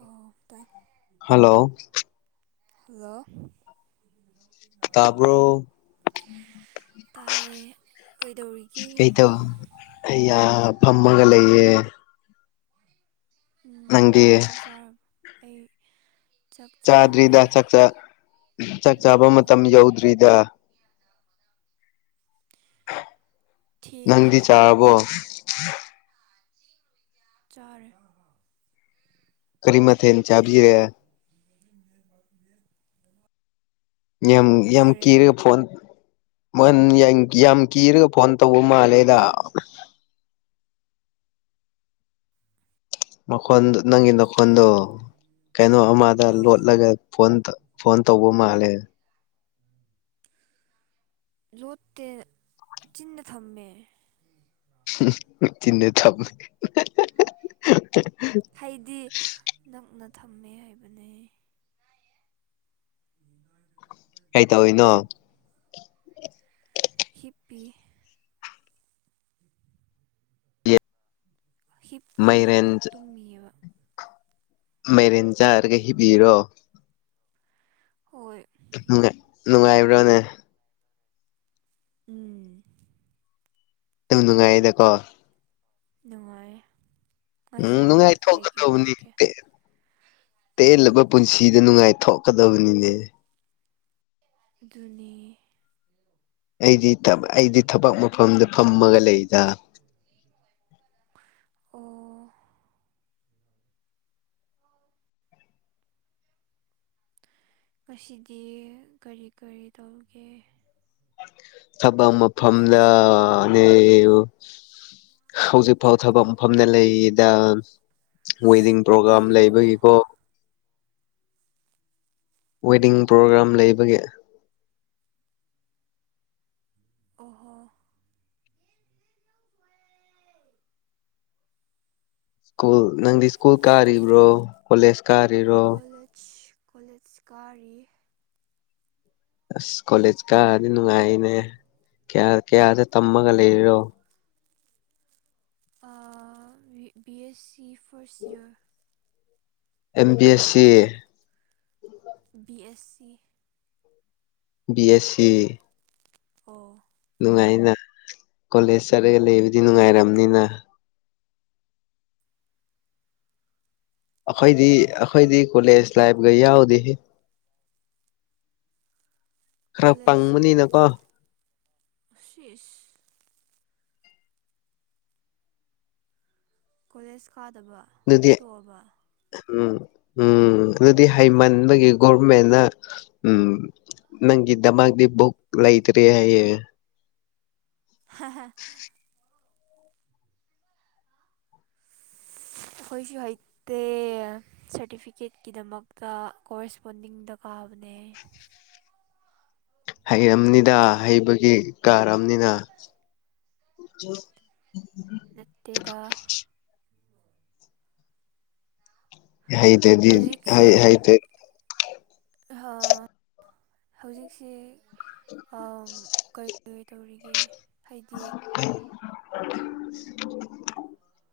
ꯑꯣ ꯇꯥꯏ hello hello ꯇꯄꯣ ꯇꯥꯏ ꯀꯩꯗꯧꯔꯤꯒꯤ ꯀꯩꯇꯧ ꯐꯝꯃꯒ ꯂꯩꯌꯦ ꯅꯪꯗꯤ ꯆꯣꯛꯆꯥ ꯑꯩ ꯆꯥꯛ ꯆꯥꯕ ꯆꯥꯗ꯭ꯔꯤꯗ ꯆꯥꯛ ꯆꯥꯛ ꯆꯥꯕ ꯂꯣꯏꯔ ꯃꯇꯝ ꯉꯥꯏꯔꯦ ꯌꯧꯗ꯭ꯔꯤꯗ ꯅꯪꯗꯤ ꯊꯦꯡꯉꯤꯅ ꯆꯥꯔꯕꯣ ꯆꯔ ꯀꯔꯤꯃꯊꯦꯜ ꯆꯥꯕꯤꯔꯦ ꯌꯥꯝ ꯌꯥꯝ ꯃꯥꯏꯔꯦꯟ ꯀꯤꯔꯒ ꯐꯣꯟ ꯃ ꯌꯥꯝ ꯌꯥꯝ ꯀꯤꯔꯒ ꯐꯟ ꯇꯧꯕꯃꯟ ꯂꯦꯗꯥ ꯃꯈꯣꯟ ꯅꯪꯒꯤ ꯃꯈꯣꯟꯗꯣ ꯀꯩꯅꯣ ꯑꯃꯗ ꯑꯣ ꯂꯣꯠꯂꯒ ꯐꯣꯟ ꯐꯣꯟ ꯇꯧꯕ ꯃꯥꯜꯂꯦ ꯂꯣꯠꯇꯦ ꯆꯤꯟꯅ ꯊꯝꯃꯦ ꯆꯤꯟꯗ ꯊꯝꯃꯦ ꯍꯥꯏꯗꯤ ꯅꯪꯅ ꯀꯩ ꯇꯧꯋꯤꯅꯣ ꯍꯤꯞꯄꯤ ꯃꯥꯏꯔꯦꯟ ꯍꯤꯞꯄꯤꯑꯕ ꯇꯨꯝꯃꯤꯑꯕ ꯃꯦꯔꯦꯟ ꯆꯥꯔꯒ ꯍꯤꯕꯤꯔꯣ ꯍꯣꯏ ꯅꯨꯡꯉꯥꯏ ꯅꯨꯡꯉꯥꯏꯕ꯭ꯔꯣꯅꯦ ꯎꯝ ꯑꯗꯨꯝ ꯅꯨꯡꯉꯥꯏꯗꯀꯣ ꯅꯨꯡꯉꯥꯏ ꯎꯝ ꯉꯁꯤꯗꯤ ꯀꯔꯤ ꯀꯔꯤ ꯅꯨꯡꯉꯥꯏꯊꯣꯛꯀꯗꯧꯕꯅꯤ ꯇꯧꯒꯦ ꯇꯦꯜꯂꯕ ꯄꯨꯟꯁꯤꯗ ꯅꯨꯡꯉꯥꯏ ꯊꯣꯛꯀꯗꯕꯅꯤꯅꯦ ꯑꯗꯨꯅꯤ ꯑꯩꯗꯤ ꯑꯩꯗꯤ ꯊꯕꯛ ꯃꯐꯝꯗ ꯐꯝꯃꯒ ꯂꯩꯗ [inaudible] ꯃꯁꯤꯗꯤ ꯀꯔꯤ ꯀꯔꯤ ꯇꯧꯒꯦ ꯊꯕꯛ ꯑꯃꯐꯝꯗꯅꯦ ꯍꯧꯖꯤꯛ ꯐꯥꯎ ꯊꯕꯛ ꯃꯐꯝꯗ ꯂꯩꯔꯤꯗ ꯋꯦꯗꯤꯡ ꯄ꯭ꯔꯣꯒꯥꯝ ꯀꯩ ꯊꯕꯛꯅꯣ ꯂꯩꯕꯒꯤꯀꯣ ꯋꯦꯗꯤꯡ ꯄ꯭ꯔꯣꯒ꯭ꯔꯥꯝ ꯂꯩꯕꯒꯦ ꯑꯣꯍꯣ ꯁꯀꯨꯜ ꯅꯪꯗꯤ ꯁꯀꯨꯜ ꯀꯥꯔ ꯏꯕ꯭ꯔꯣ ꯀꯣꯂꯦꯖ ꯀꯥꯔꯤꯔꯣ ꯀꯣꯂꯦꯖ ꯀꯣꯂꯦꯖ ꯀꯥꯔꯤ ꯑꯁ ꯀꯣꯂꯦꯖ ꯀ ꯑꯗꯨꯅꯨꯡꯉꯥꯏꯅꯦ ꯀꯌꯥ ꯀꯌꯥꯗ ꯇꯝꯃꯒ ꯂꯩꯔꯤꯔꯣ ꯑ B S C first year M B S C B S C B S C ꯑꯣ ꯅꯨꯡꯉꯥꯏꯅ ꯀꯣꯂꯦꯖ ꯆꯠꯂꯂꯩ ꯑꯗꯨꯗꯤ ꯅꯨꯡꯉꯥꯏꯔꯝꯅꯤꯅ ꯑꯩꯈꯣꯏꯗꯤ ꯑꯩꯈꯣꯏꯗꯤ ꯀꯣꯂꯦꯖ ꯂꯥꯏꯕ ꯀ ꯌꯥꯎꯗꯦꯍ‌ꯦ ꯈꯔ ꯄꯪꯕꯅꯤꯅꯀꯣ ꯁꯤꯏꯁ ꯀꯣꯂꯦꯖ ꯀꯥꯗꯕ ꯑꯗꯨꯗꯤ ꯇꯣꯛꯑꯕ ꯎꯝ ꯎꯝ ꯑꯗꯨꯗꯤ ꯍꯩꯃꯟꯕꯒꯤ ꯒꯣꯔꯚꯔꯃꯦꯟꯅ ꯎꯝ ꯅꯪꯒꯤ ꯗꯃꯗꯤꯕꯨꯛ ꯂꯏꯇ꯭ꯔ‌ꯦ ꯍꯥꯏꯌ‌ꯦ ꯍ ꯍ [unintelligible] ꯑꯩꯈꯣꯏꯁꯨ ꯍꯩꯇꯦ ꯁꯥꯔꯇꯤꯐꯤꯀꯦꯠꯀꯤ ꯗꯃꯛꯇ ꯀꯣꯔꯦꯁꯄꯣꯟꯗꯤꯡꯗ ꯀꯥꯕꯅꯦ ꯅ‌ꯦ ꯍꯩꯔꯝꯅꯤꯗ ꯍꯩꯕꯒꯤ ꯀꯥꯝꯔꯃꯤꯅ [unintelligible] ꯅꯠꯇꯦꯗ ꯍꯩꫪꯗꯤ ꯍꯩ ꯍꯩ ꯇꯔ ꯑꯍ ꯍꯧꯖꯤꯛꯁꯤ ꯑꯝ ꯀꯩ ꯀꯩ ꯀꯩ ꯇꯧꯔꯤꯒꯦ ꯍꯥꯏꯗꯤ [unintelligible]